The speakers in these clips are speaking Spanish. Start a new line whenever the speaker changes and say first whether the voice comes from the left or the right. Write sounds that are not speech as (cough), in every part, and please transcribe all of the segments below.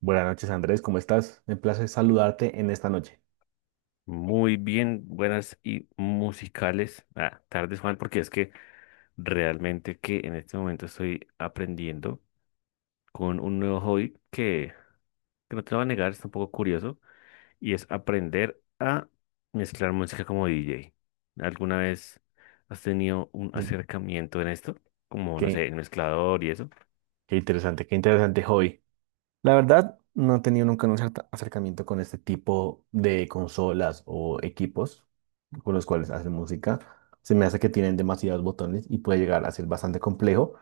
right: Buenas noches, Andrés, ¿cómo estás? Me place saludarte en esta noche.
left: Muy bien, buenas y musicales. Tardes, Juan, porque es que realmente que en este momento estoy aprendiendo con un nuevo hobby que no te lo voy a negar, es un poco curioso, y es aprender a mezclar música como DJ. ¿Alguna vez has tenido un
right: Mm,
left: acercamiento en esto? Como, no sé,
right: Qué,
left: el mezclador y eso.
right: qué interesante hobby. La verdad, no he tenido nunca un acercamiento con este tipo de consolas o equipos con los cuales hacen música. Se me hace que tienen demasiados botones y puede llegar a ser bastante complejo.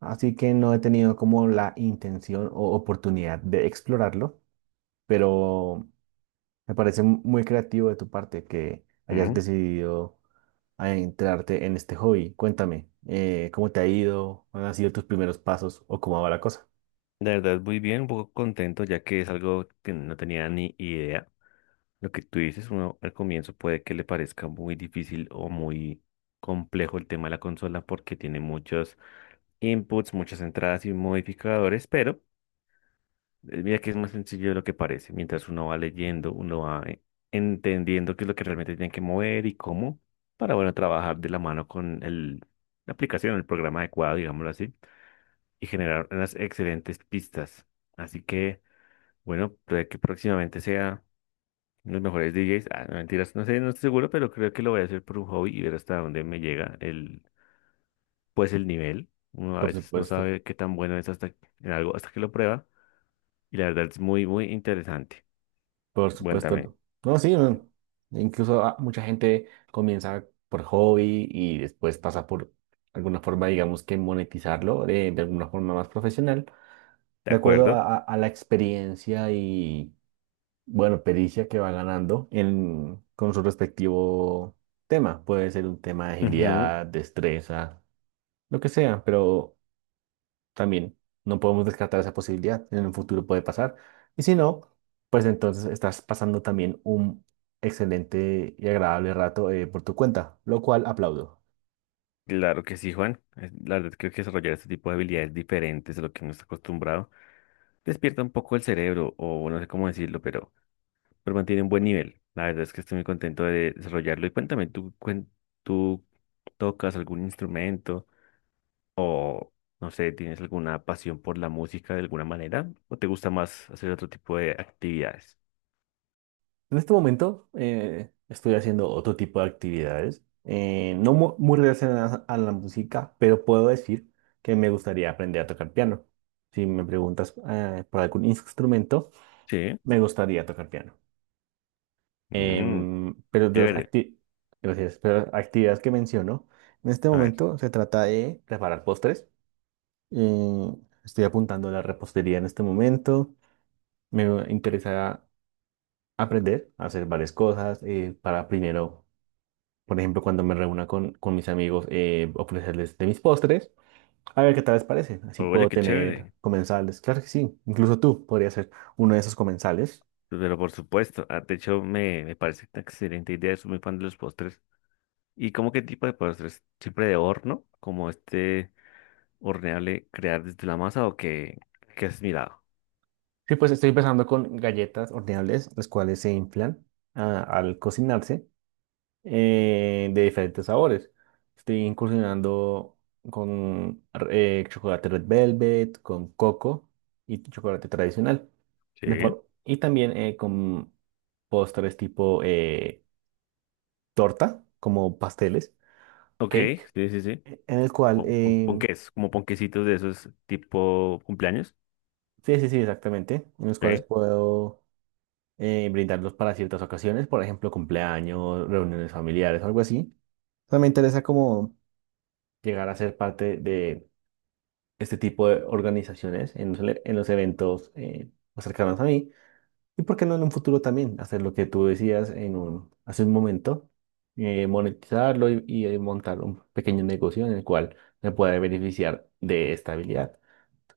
right: Así que no he tenido como la intención o oportunidad de explorarlo, pero me parece muy creativo de tu parte que hayas
left: Mm,
right: decidido a entrarte en este hobby. Cuéntame, ¿cómo te ha ido? ¿Cuáles han sido tus primeros pasos o cómo va la cosa?
left: la verdad, muy bien, un poco contento, ya que es algo que no tenía ni idea. Lo que tú dices, uno al comienzo puede que le parezca muy difícil o muy complejo el tema de la consola porque tiene muchos inputs, muchas entradas y modificadores, pero mira que es más sencillo de lo que parece. Mientras uno va leyendo, uno va entendiendo qué es lo que realmente tiene que mover y cómo para, bueno, trabajar de la mano con la aplicación, el programa adecuado, digámoslo así, y generar unas excelentes pistas. Así que, bueno, puede que próximamente sea los mejores DJs, ah, no, mentiras, no sé, no estoy seguro, pero creo que lo voy a hacer por un hobby y ver hasta dónde me llega pues el nivel. Uno a
right: Por
left: veces no
right: supuesto,
left: sabe qué tan bueno es hasta en algo hasta que lo prueba, y la verdad es muy, muy interesante.
right: por
left: Bueno, también,
right: supuesto. No, sí, no. Incluso mucha gente comienza por hobby y después pasa por alguna forma, digamos que monetizarlo de alguna forma más profesional,
left: ¿de
right: de acuerdo
left: acuerdo?
right: a la experiencia y, bueno, pericia que va ganando en, con su respectivo tema. Puede ser un tema de
left: Ujú.
right: agilidad, destreza, lo que sea, pero también no podemos descartar esa posibilidad. En el futuro puede pasar. Y si no, pues entonces estás pasando también un excelente y agradable rato por tu cuenta, lo cual aplaudo.
left: Claro que sí, Juan. La verdad creo que desarrollar este tipo de habilidades diferentes a lo que uno está acostumbrado despierta un poco el cerebro o no sé cómo decirlo, pero mantiene un buen nivel. La verdad es que estoy muy contento de desarrollarlo. Y cuéntame, ¿tú, tú tocas algún instrumento o, no sé, tienes alguna pasión por la música de alguna manera? ¿O te gusta más hacer otro tipo de actividades?
right: En este momento estoy haciendo otro tipo de actividades, no muy relacionadas a la música, pero puedo decir que me gustaría aprender a tocar piano. Si me preguntas por algún instrumento,
left: Sí.
right: me gustaría tocar piano.
left: Mm,
right: Pero de las
left: chévere.
right: gracias, pero las actividades que menciono, en este
left: A ver.
right: momento se trata de preparar postres. Eh, estoy apuntando a la repostería en este momento. Me interesa aprender a hacer varias cosas para primero, por ejemplo, cuando me reúna con mis amigos, ofrecerles de mis postres. A ver qué tal les parece. Así
left: Oye,
right: puedo
left: qué
right: tener
left: chévere.
right: comensales. Claro que sí. Incluso tú podrías ser uno de esos comensales.
left: Pero por supuesto, de hecho me, me parece una excelente idea, soy muy fan de los postres. ¿Y cómo qué tipo de postres? ¿Siempre de horno? ¿Como este horneable crear desde la masa o qué, qué has mirado?
right: Sí, pues estoy empezando con galletas horneables, las cuales se inflan al cocinarse de diferentes sabores. Estoy incursionando con chocolate red velvet, con coco y chocolate tradicional.
left: Sí.
right: Y también con postres tipo torta, como pasteles,
left: Ok,
right: cake,
left: sí, sí, sí.
right: e, en el cual,
left: Ponques, como ponquecitos de esos tipo cumpleaños.
right: sí, sí, sí, exactamente, en los cuales
left: ¿Ok?
right: puedo brindarlos para ciertas ocasiones, por ejemplo, cumpleaños, reuniones familiares o algo así. O sea, me interesa como llegar a ser parte de este tipo de organizaciones en en los eventos más cercanos a mí. Y por qué no en un futuro también hacer lo que tú decías en un, hace un momento, monetizarlo montar un pequeño negocio en el cual me pueda beneficiar de esta habilidad.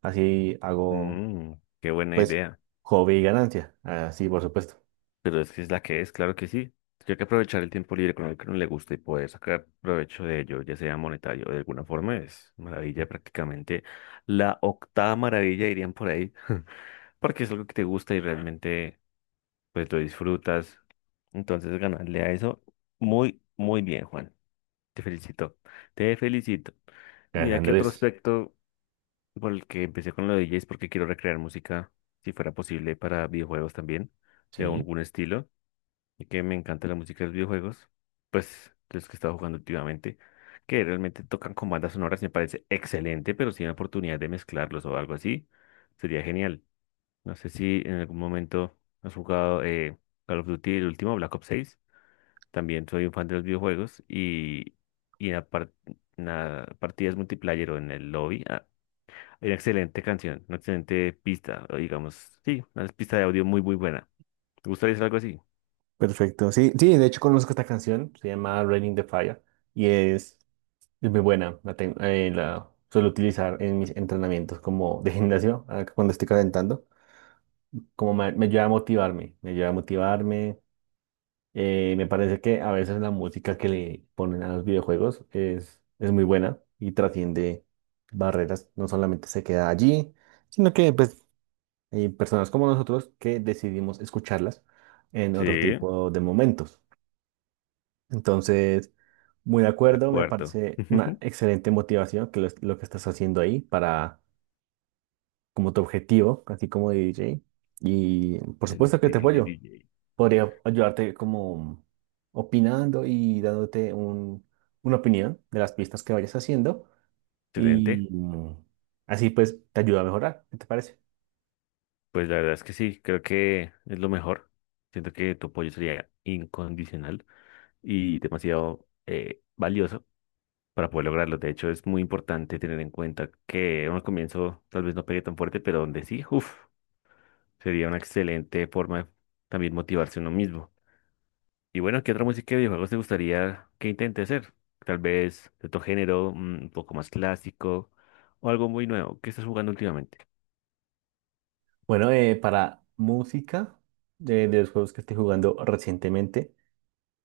right: Así hago,
left: Mm, qué buena
right: pues,
left: idea.
right: hobby y ganancia. Así, por supuesto.
left: Pero es que es la que es, claro que sí. Hay que aprovechar el tiempo libre con el que no le gusta y poder sacar provecho de ello, ya sea monetario o de alguna forma, es maravilla prácticamente. La octava maravilla dirían por ahí, (laughs) porque es algo que te gusta y realmente pues lo disfrutas. Entonces ganarle a eso, muy, muy bien, Juan. Te felicito, te felicito. Y
right: Gracias,
left: mira que otro
right: Andrés.
left: aspecto por el que empecé con lo de DJ es porque quiero recrear música, si fuera posible, para videojuegos también, de
right: Sí.
left: algún estilo, y que me encanta la música de los videojuegos, pues de los que he estado jugando últimamente, que realmente tocan con bandas sonoras, me parece excelente, pero si hay una oportunidad de mezclarlos o algo así, sería genial. No sé si en algún momento has jugado Call of Duty, el último, Black Ops seis. También soy un fan de los videojuegos y, y en, la par- en la partidas multiplayer o en el lobby hay una excelente canción, una excelente pista, o digamos, sí, una pista de audio muy, muy buena. ¿Te gustaría hacer algo así?
right: Perfecto. Sí, sí, de hecho conozco esta canción, se llama Raining the Fire y es muy buena. La suelo utilizar en mis entrenamientos como de gimnasio, cuando estoy calentando, como me ayuda a motivarme, me ayuda a motivarme. Me parece que a veces la música que le ponen a los videojuegos es muy buena y trasciende barreras, no solamente se queda allí, sino que pues, hay personas como nosotros que decidimos escucharlas en
left: Sí,
right: otro
left: de
right: tipo de momentos. Entonces, muy de acuerdo, me
left: acuerdo.
right: parece una
left: (laughs)
right: excelente motivación que lo que estás haciendo ahí para como tu objetivo, así como DJ. Y por
left: El
right: supuesto que te apoyo.
left: DJ.
right: Podría ayudarte como opinando y dándote un, una opinión de las pistas que vayas haciendo
left: Excelente.
right: y así pues te ayuda a mejorar, ¿qué te parece?
left: Pues la verdad es que sí, creo que es lo mejor. Siento que tu apoyo sería incondicional y demasiado valioso para poder lograrlo. De hecho, es muy importante tener en cuenta que en un comienzo tal vez no pegue tan fuerte, pero donde sí, uff, sería una excelente forma de también motivarse uno mismo. Y bueno, ¿qué otra música de videojuegos te gustaría que intente hacer? Tal vez de otro género, mm, un poco más clásico o algo muy nuevo. ¿Qué estás jugando últimamente?
right: Bueno, para música de los juegos que estoy jugando recientemente.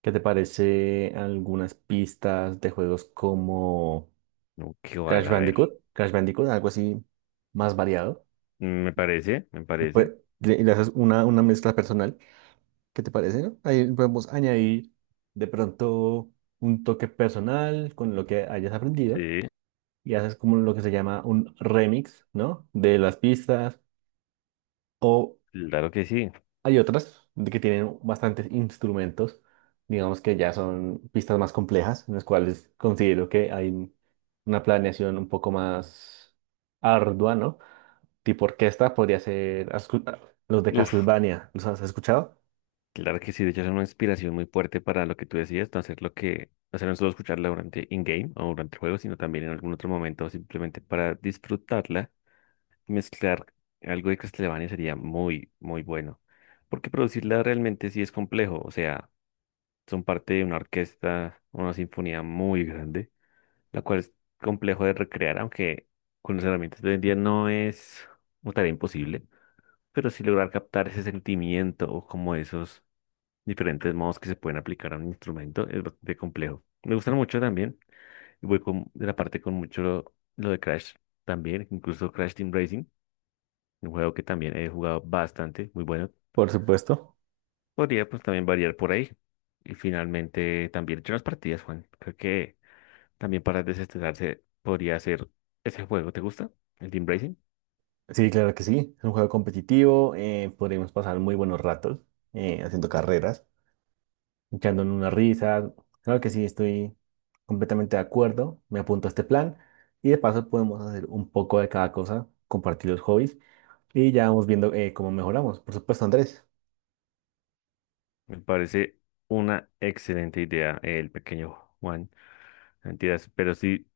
right: ¿Qué te parece algunas pistas de juegos como
left: No, qué
right: Crash
left: vale, a ver.
right: Bandicoot? Crash Bandicoot, algo así más variado.
left: Mm, me parece, me
right: Después
left: parece.
right: le haces una mezcla personal. ¿Qué te parece, no? Ahí podemos añadir de pronto un toque personal con lo que hayas aprendido
left: Sí,
right: y haces como lo que se llama un remix, ¿no? De las pistas o
left: claro que sí.
right: hay otras de que tienen bastantes instrumentos, digamos que ya son pistas más complejas, en las cuales considero que hay una planeación un poco más ardua, ¿no? Tipo orquesta podría ser los de
left: Uf.
right: Castlevania, ¿los has escuchado?
left: Claro que sí, de hecho es una inspiración muy fuerte para lo que tú decías, no hacer lo que, o sea, no solo escucharla durante in-game o durante el juego, sino también en algún otro momento, simplemente para disfrutarla, mezclar algo de Castlevania sería muy, muy bueno, porque producirla realmente sí es complejo, o sea, son parte de una orquesta, una sinfonía muy grande, la cual es complejo de recrear, aunque con las herramientas de hoy en día no es una tarea imposible, pero sí lograr captar ese sentimiento o como esos diferentes modos que se pueden aplicar a un instrumento es bastante complejo. Me gustan mucho también. Y voy con, de la parte con mucho lo de Crash también, incluso Crash Team Racing, un juego que también he jugado bastante, muy bueno.
right: Por supuesto.
left: Podría pues también variar por ahí. Y finalmente también he hecho unas partidas, Juan. Creo que también para desestresarse podría ser ese juego. ¿Te gusta? El Team Racing.
right: Sí, claro que sí. Es un juego competitivo, podríamos pasar muy buenos ratos haciendo carreras. Echando en una risa. Claro que sí, estoy completamente de acuerdo. Me apunto a este plan. Y de paso podemos hacer un poco de cada cosa, compartir los hobbies y ya vamos viendo cómo mejoramos. Por supuesto, Andrés.
left: Me parece una excelente idea el pequeño Juan. Mentiras, pero sí.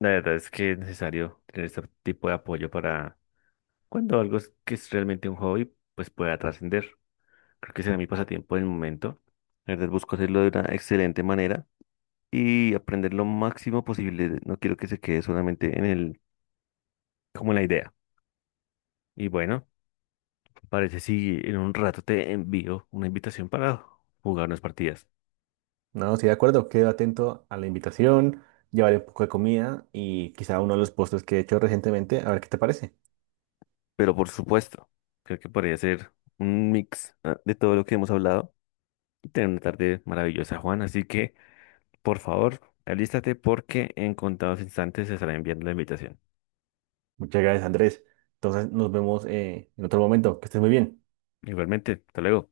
left: La verdad es que es necesario tener este tipo de apoyo para cuando algo que es realmente un hobby, pues pueda trascender. Creo que será mi pasatiempo en el momento. La verdad busco hacerlo de una excelente manera y aprender lo máximo posible. No quiero que se quede solamente en como en la idea. Y bueno, parece si en un rato te envío una invitación para jugar unas partidas.
right: No, sí, de acuerdo. Quedo atento a la invitación, llevaré un poco de comida y quizá uno de los postres que he hecho recientemente. A ver qué te parece.
left: Pero por supuesto, creo que podría ser un mix de todo lo que hemos hablado y tener una tarde maravillosa, Juan. Así que... Por favor, alístate porque en contados instantes se estará enviando la invitación.
right: Muchas gracias, Andrés. Entonces nos vemos en otro momento. Que estés muy bien.
left: Igualmente, hasta luego.